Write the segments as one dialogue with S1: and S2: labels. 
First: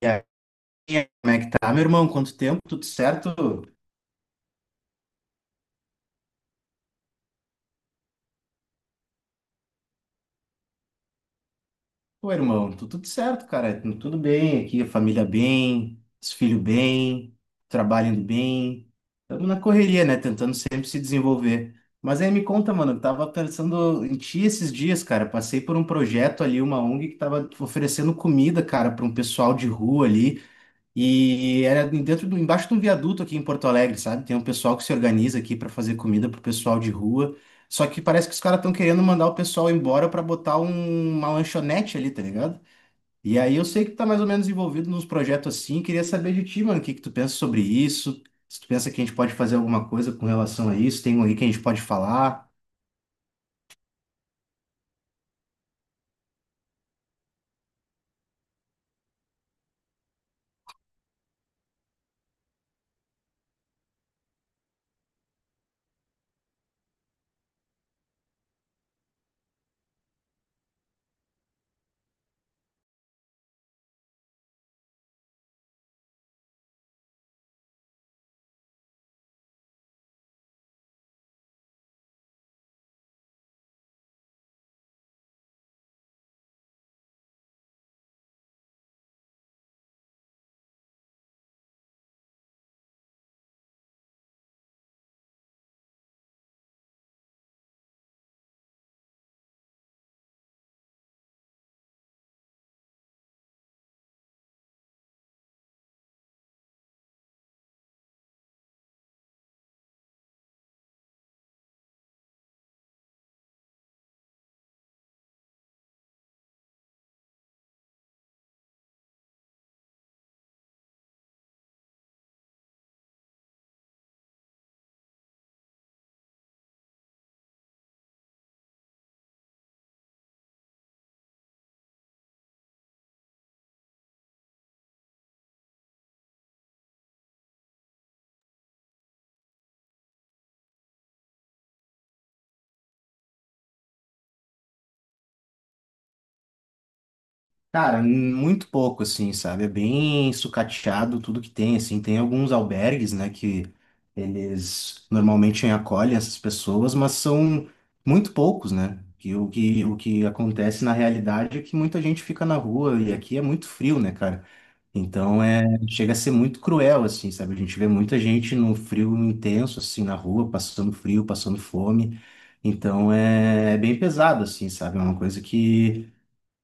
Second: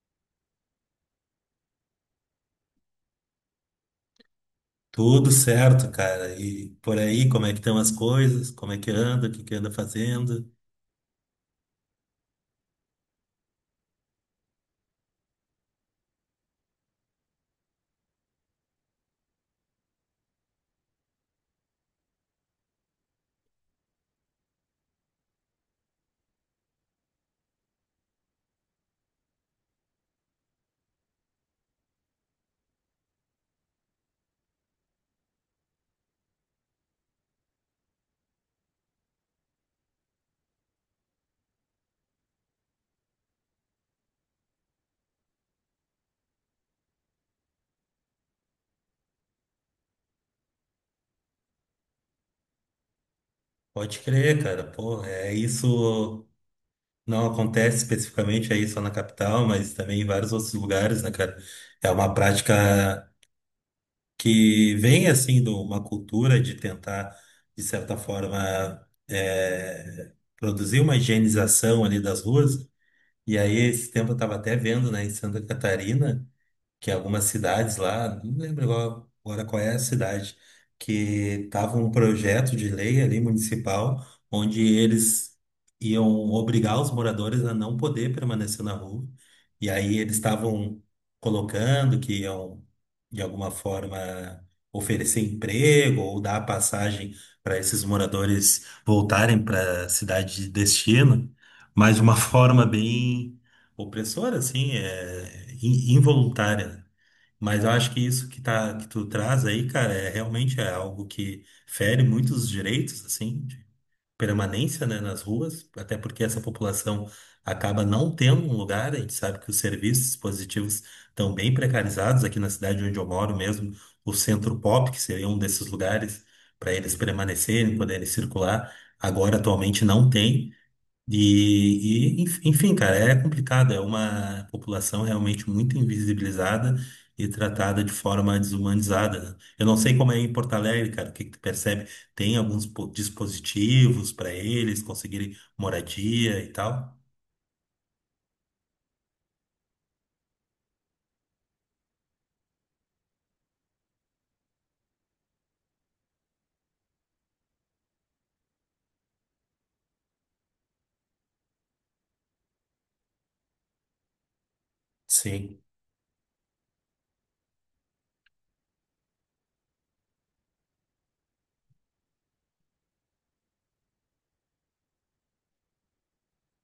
S1: E aí, como é que tá, meu irmão? Quanto tempo? Tudo certo?
S2: Tudo certo, cara. E por aí, como é que estão as coisas? Como é que anda? O que que anda fazendo?
S1: Pô, irmão, tudo certo, cara. Tudo bem aqui, a família bem, os filhos bem, trabalho indo bem. Estamos na correria, né? Tentando sempre se desenvolver. Mas aí me conta, mano, eu tava pensando em ti esses dias, cara. Passei por um projeto ali, uma ONG que tava oferecendo comida, cara, para um pessoal de rua ali. E era dentro embaixo de um viaduto aqui em Porto Alegre, sabe? Tem um pessoal que se organiza aqui para fazer comida pro pessoal de rua. Só que parece que os caras estão querendo mandar o pessoal embora para botar uma lanchonete ali, tá ligado? E aí eu sei que tu tá mais ou menos envolvido nos projetos assim. Queria saber de ti, mano, o que que tu pensa sobre isso? Se tu pensa que a gente pode fazer alguma coisa com relação a isso, tem alguém que a gente pode falar.
S2: Pode crer, cara. Pô, é isso. Não acontece especificamente aí só na capital, mas também em vários outros lugares, né, cara? É uma prática que vem, assim, de uma cultura de tentar, de certa forma, produzir uma higienização ali das ruas. E aí, esse tempo eu estava até vendo, né, em Santa Catarina, que algumas cidades lá, não lembro agora qual é a cidade, que tava um projeto de lei ali municipal, onde eles iam obrigar os moradores a não poder permanecer na rua. E aí eles estavam colocando que iam, de alguma forma, oferecer emprego ou dar passagem para esses moradores voltarem para a cidade de destino, mas de uma forma bem opressora, assim, involuntária, né? Mas eu acho que isso que tu traz aí, cara, é realmente algo que fere muitos direitos assim de permanência, né, nas ruas, até porque essa população acaba não tendo um lugar. A gente sabe que os serviços dispositivos estão bem precarizados aqui na cidade onde eu moro mesmo. O Centro Pop, que seria um desses lugares para eles permanecerem, poderem circular, agora atualmente não tem. Enfim, cara, é complicado. É uma população realmente muito invisibilizada e tratada de forma desumanizada, né? Eu não sei como é em Porto Alegre, cara, o que que tu percebe? Tem alguns dispositivos para eles conseguirem moradia e tal?
S1: Cara, muito pouco, assim, sabe? É bem sucateado tudo que tem, assim. Tem alguns albergues, né, que eles normalmente acolhem essas pessoas, mas são muito poucos, né? Que o que acontece na realidade é que muita gente fica na rua e aqui é muito frio, né, cara? Então
S2: Sim.
S1: é, chega a ser muito cruel, assim, sabe? A gente vê muita gente no frio intenso, assim, na rua, passando frio, passando fome. Então é, é bem pesado, assim, sabe? É uma coisa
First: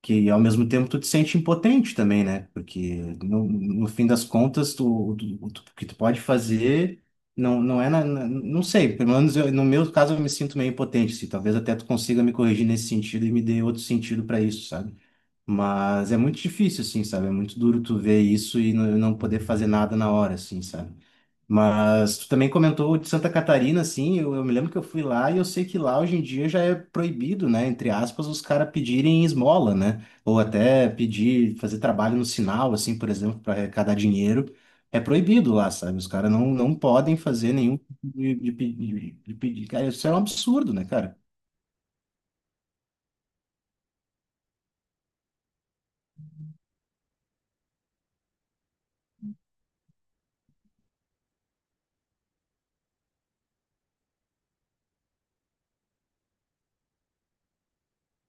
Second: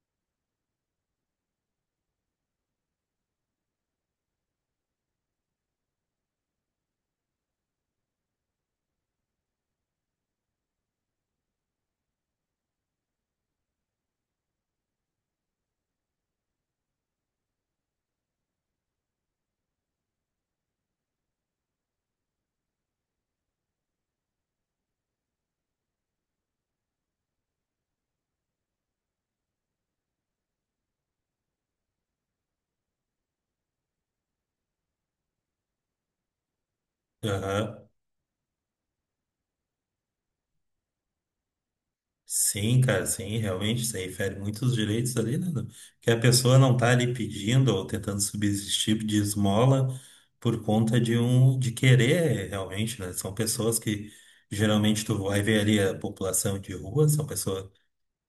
S1: que ao mesmo tempo tu te sente impotente também, né? Porque no fim das contas, o que tu pode fazer não é não sei, pelo menos no meu caso eu me sinto meio impotente, assim, talvez até tu consiga me corrigir nesse sentido e me dê outro sentido para isso, sabe? Mas é muito difícil, assim, sabe? É muito duro tu ver isso e não poder fazer nada na hora, assim, sabe? Mas tu também comentou de Santa Catarina, assim, eu me lembro que eu fui lá e eu sei que lá hoje em dia já é proibido, né, entre aspas, os caras pedirem esmola, né, ou até pedir, fazer trabalho no sinal, assim, por exemplo, para arrecadar dinheiro, é proibido lá, sabe, os caras não podem fazer nenhum
S2: Aham.
S1: tipo de pedir, cara, isso é um absurdo, né, cara?
S2: Sim, cara, sim, realmente, isso aí fere muitos direitos ali, né? Que a pessoa não tá ali pedindo ou tentando subsistir de esmola por conta de querer, realmente, né? São pessoas que geralmente tu vai ver ali a população de rua, são pessoas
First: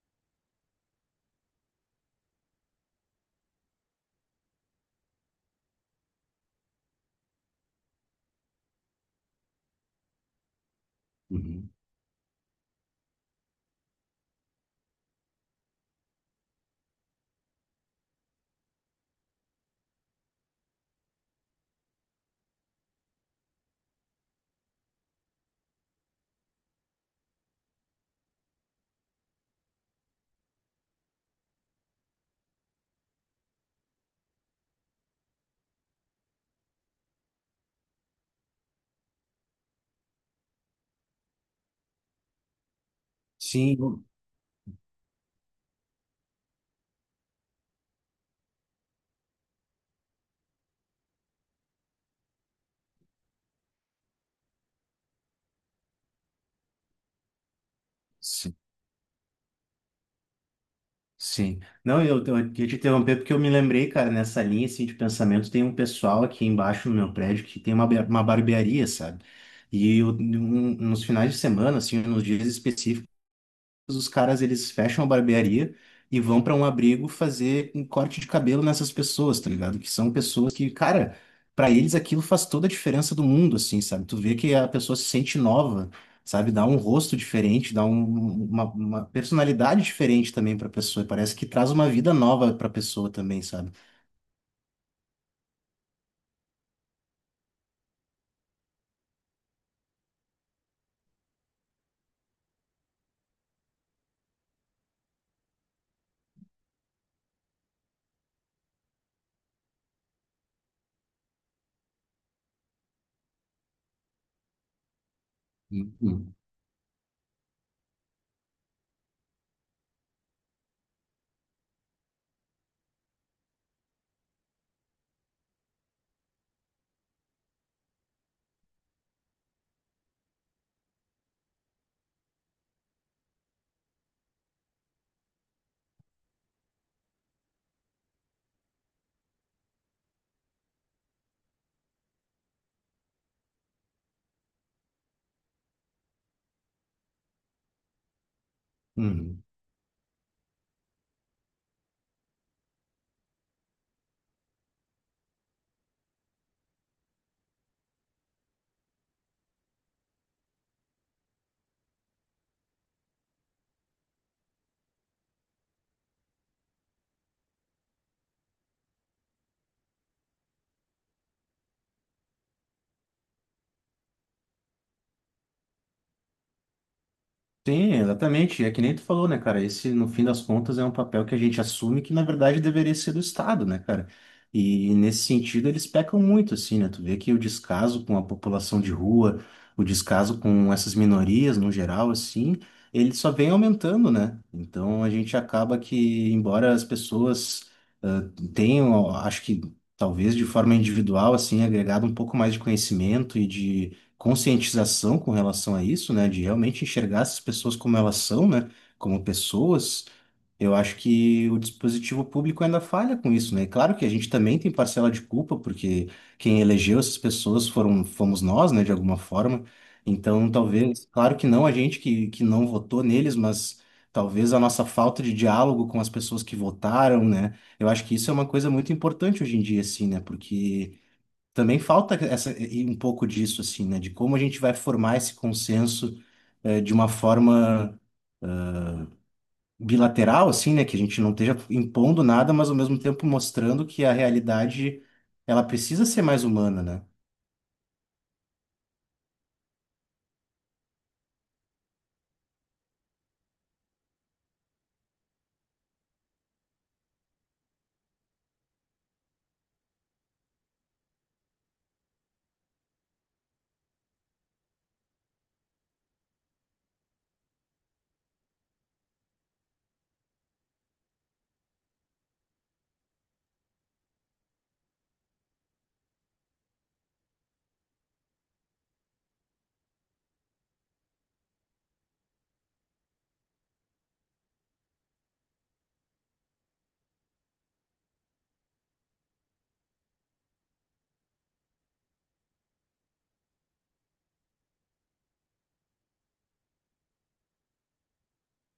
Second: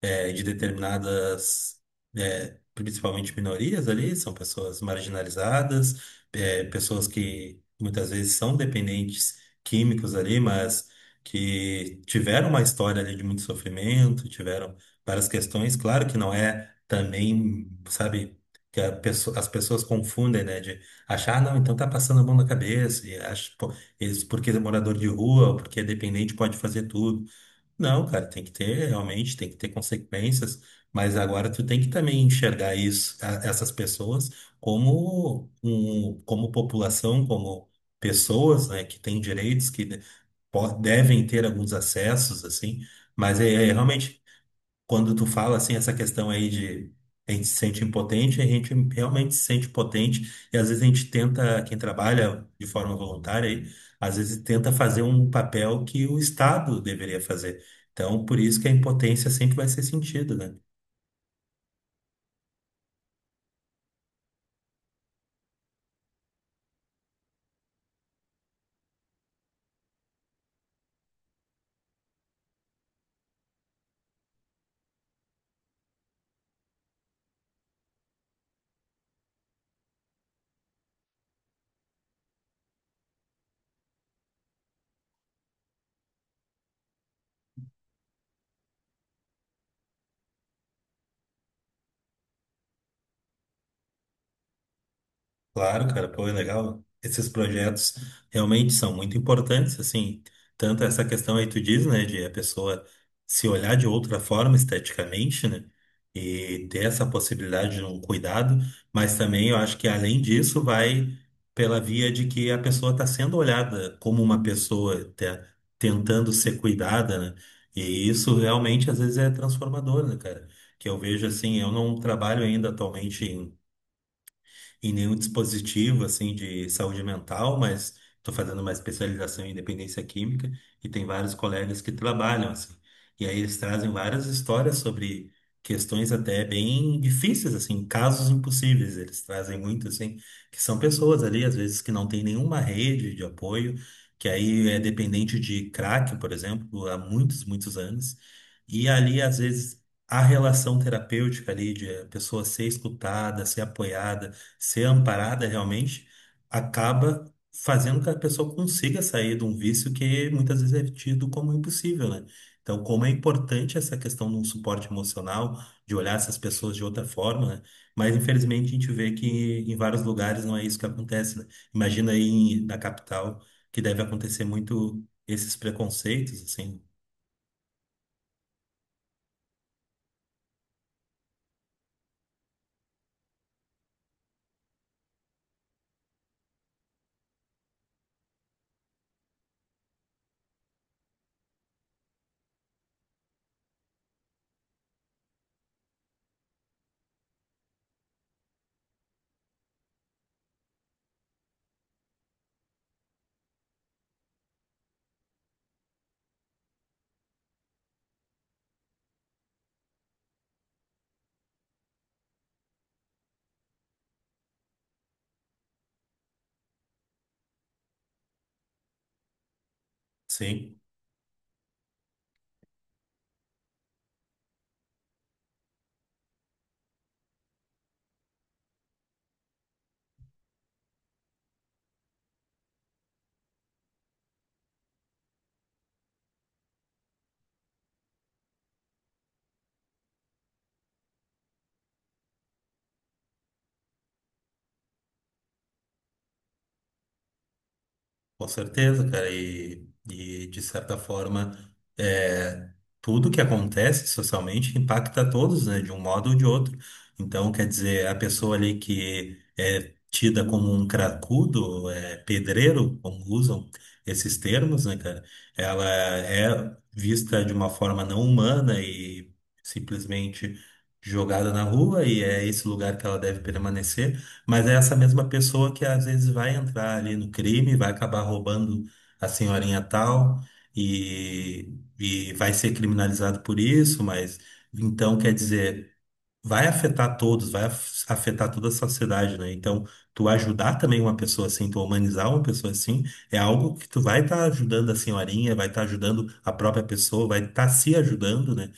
S2: de determinadas, principalmente minorias ali, são pessoas marginalizadas, pessoas que muitas vezes são dependentes químicos ali, mas
S1: Uhum.
S2: que tiveram uma história ali de muito sofrimento, tiveram várias questões. Claro que não é também, sabe, que a as pessoas confundem, né, de achar, "Ah, não, então tá passando a mão na cabeça, e acho, pô, eles, porque é morador de rua, ou porque é dependente, pode fazer tudo". Não, cara, tem que ter, realmente, tem que ter consequências, mas agora tu tem que também enxergar isso, essas pessoas como um, como população, como pessoas, né, que têm direitos, que devem ter alguns acessos, assim, mas é, é
S1: Sim, eu-
S2: realmente quando tu fala assim essa questão aí de a gente se sente impotente, a gente realmente se sente potente e às vezes a gente tenta, quem trabalha de forma voluntária, aí, às vezes tenta fazer um papel que o Estado deveria fazer. Então, por
S1: sim.
S2: isso que a impotência sempre vai ser sentida, né?
S1: Sim. Não, eu queria te interromper porque eu me lembrei, cara, nessa linha assim, de pensamento, tem um pessoal aqui embaixo no meu prédio que tem uma barbearia, sabe? E nos finais de semana, assim, nos dias específicos, os caras eles fecham a barbearia e vão pra um abrigo fazer um corte de cabelo nessas pessoas, tá ligado? Que são pessoas que, cara, pra eles aquilo faz toda a diferença do mundo, assim, sabe? Tu vê que a pessoa se sente nova, sabe? Dá um rosto diferente, uma personalidade diferente também pra pessoa. Parece que traz uma vida nova pra pessoa também, sabe?
S2: Claro, cara, pô, é legal. Esses projetos realmente são muito importantes, assim, tanto essa questão aí tu diz, né, de a pessoa se olhar de outra forma esteticamente, né, e ter essa possibilidade de um cuidado, mas também eu acho que além disso vai pela via de que a pessoa está sendo olhada como uma tentando
S1: Uhum.
S2: ser cuidada, né, e isso realmente às vezes é transformador, né, cara, que eu vejo assim, eu não trabalho ainda atualmente em nenhum dispositivo assim de saúde mental, mas estou fazendo uma especialização em dependência química e tem vários colegas que trabalham assim. E aí eles trazem várias histórias sobre questões até bem difíceis assim, casos impossíveis. Eles trazem muito assim, que são pessoas ali às vezes que não têm nenhuma rede de apoio, que aí é dependente de crack, por exemplo, há muitos, muitos anos. E ali às
S1: Uhum.
S2: vezes a relação terapêutica ali de a pessoa ser escutada, ser apoiada, ser amparada realmente acaba fazendo com que a pessoa consiga sair de um vício que muitas vezes é tido como impossível, né? Então, como é importante essa questão de um suporte emocional, de olhar essas pessoas de outra forma, né? Mas infelizmente a gente vê que em vários lugares não é isso que acontece, né? Imagina aí na capital que deve acontecer muito esses preconceitos, assim,
S1: Sim, exatamente. É que nem tu falou, né, cara? Esse, no fim das contas, é um papel que a gente assume que, na verdade, deveria ser do Estado, né, cara? E nesse sentido, eles pecam muito, assim, né? Tu vê que o descaso com a população de rua, o descaso com essas minorias no geral, assim, ele só vem aumentando, né? Então a gente acaba que, embora as pessoas ah, tenham, acho que talvez de forma individual, assim, agregado um pouco mais de conhecimento e de conscientização com relação a isso, né, de realmente enxergar essas pessoas como elas são, né, como pessoas, eu acho que o dispositivo público ainda falha com isso, né? Claro que a gente também tem parcela de culpa, porque quem elegeu essas pessoas foram, fomos nós, né, de alguma forma. Então,
S2: sim.
S1: talvez, claro que não a gente que não votou neles, mas talvez a nossa falta de diálogo com as pessoas que votaram, né? Eu acho que isso é uma coisa muito importante hoje em dia, assim, né? Porque também falta essa, e um pouco disso, assim, né? De como a gente vai formar esse consenso de uma forma bilateral, assim, né? Que a gente não esteja impondo nada, mas ao mesmo tempo mostrando que a realidade, ela precisa ser mais humana, né?
S2: Com certeza, cara, e de certa forma, é, tudo que acontece socialmente impacta todos, né, de um modo ou de outro. Então, quer dizer, a pessoa ali que é tida como um cracudo, é, pedreiro, como usam esses termos, né, cara, ela é vista de uma forma não humana e simplesmente jogada na rua, e é esse lugar que ela deve permanecer. Mas é essa mesma pessoa que às vezes vai entrar ali no crime, vai acabar roubando a senhorinha tal e, e vai ser criminalizado por isso, mas então quer dizer, vai afetar todos, vai afetar toda a sociedade, né? Então, tu ajudar também uma pessoa assim, tu humanizar uma pessoa assim, é algo que tu vai estar ajudando a senhorinha, vai estar ajudando a própria pessoa, vai estar se ajudando, né?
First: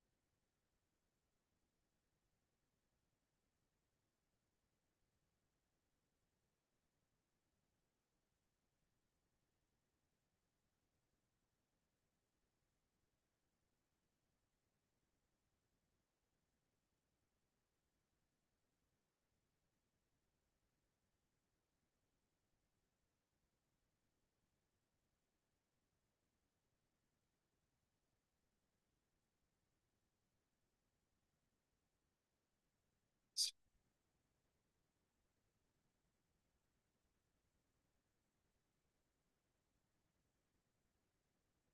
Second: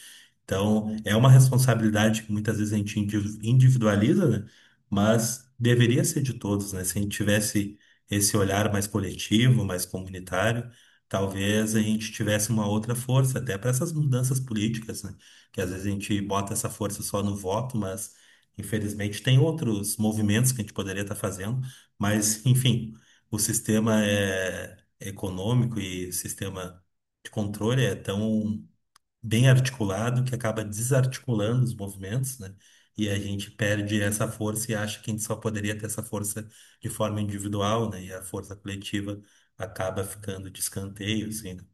S2: Então, é uma responsabilidade que muitas vezes a gente individualiza, né? Mas deveria ser de todos, né? Se a gente tivesse esse olhar mais coletivo, mais comunitário, talvez a gente tivesse uma outra força, até para essas mudanças políticas, né? Que às vezes a gente bota essa força só no voto, mas infelizmente tem outros movimentos que a gente poderia estar fazendo. Mas, enfim, o sistema é econômico e sistema de controle é tão bem articulado, que acaba desarticulando os movimentos, né? E a gente perde essa força e acha que a gente só poderia ter essa força de forma individual, né? E a força coletiva acaba ficando de escanteio, assim, né? Não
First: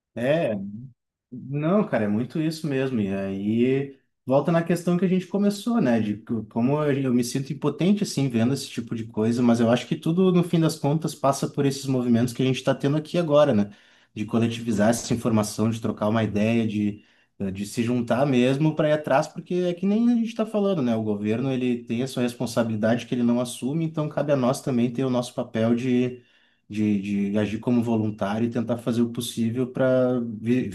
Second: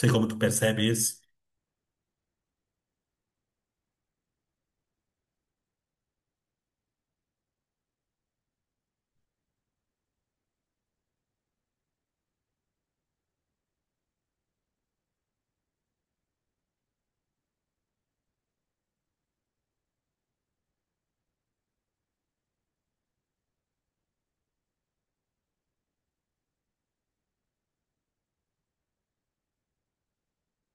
S2: sei como tu
S1: é
S2: percebe isso.
S1: Não, cara, é muito isso mesmo. E aí volta na questão que a gente começou, né? Como eu me sinto impotente assim vendo esse tipo de coisa, mas eu acho que tudo no fim das contas passa por esses movimentos que a gente está tendo aqui agora, né? De coletivizar essa informação, de trocar uma ideia, de se juntar mesmo para ir atrás, porque é que nem a gente está falando, né? O governo ele tem a sua responsabilidade que ele não assume, então cabe a nós também ter o nosso papel de agir como voluntário e tentar fazer o possível para vi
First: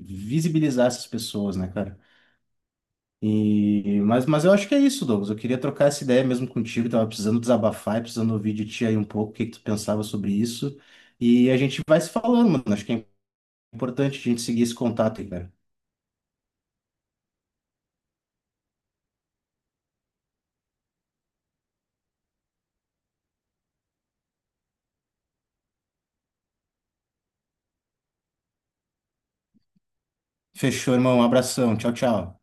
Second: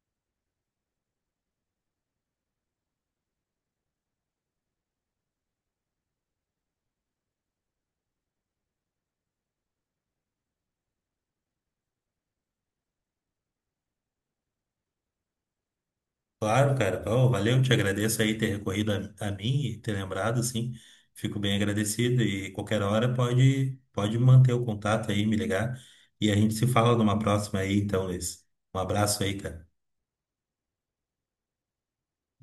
S1: visibilizar essas pessoas, né, cara? Mas eu acho que é isso, Douglas. Eu queria trocar essa ideia mesmo contigo. Tava precisando desabafar e precisando ouvir de ti aí um pouco o que que tu pensava sobre isso. E a gente vai se falando, mano. Acho que é importante a gente seguir esse contato aí, cara.
S2: Claro, cara. Pô, valeu, te agradeço aí ter recorrido a mim e ter lembrado, assim. Fico bem agradecido e qualquer hora pode, pode manter o contato aí, me ligar. E a gente se fala numa próxima aí, então, Luiz. Um abraço aí, cara.
S1: Fechou, irmão. Um abração. Tchau, tchau.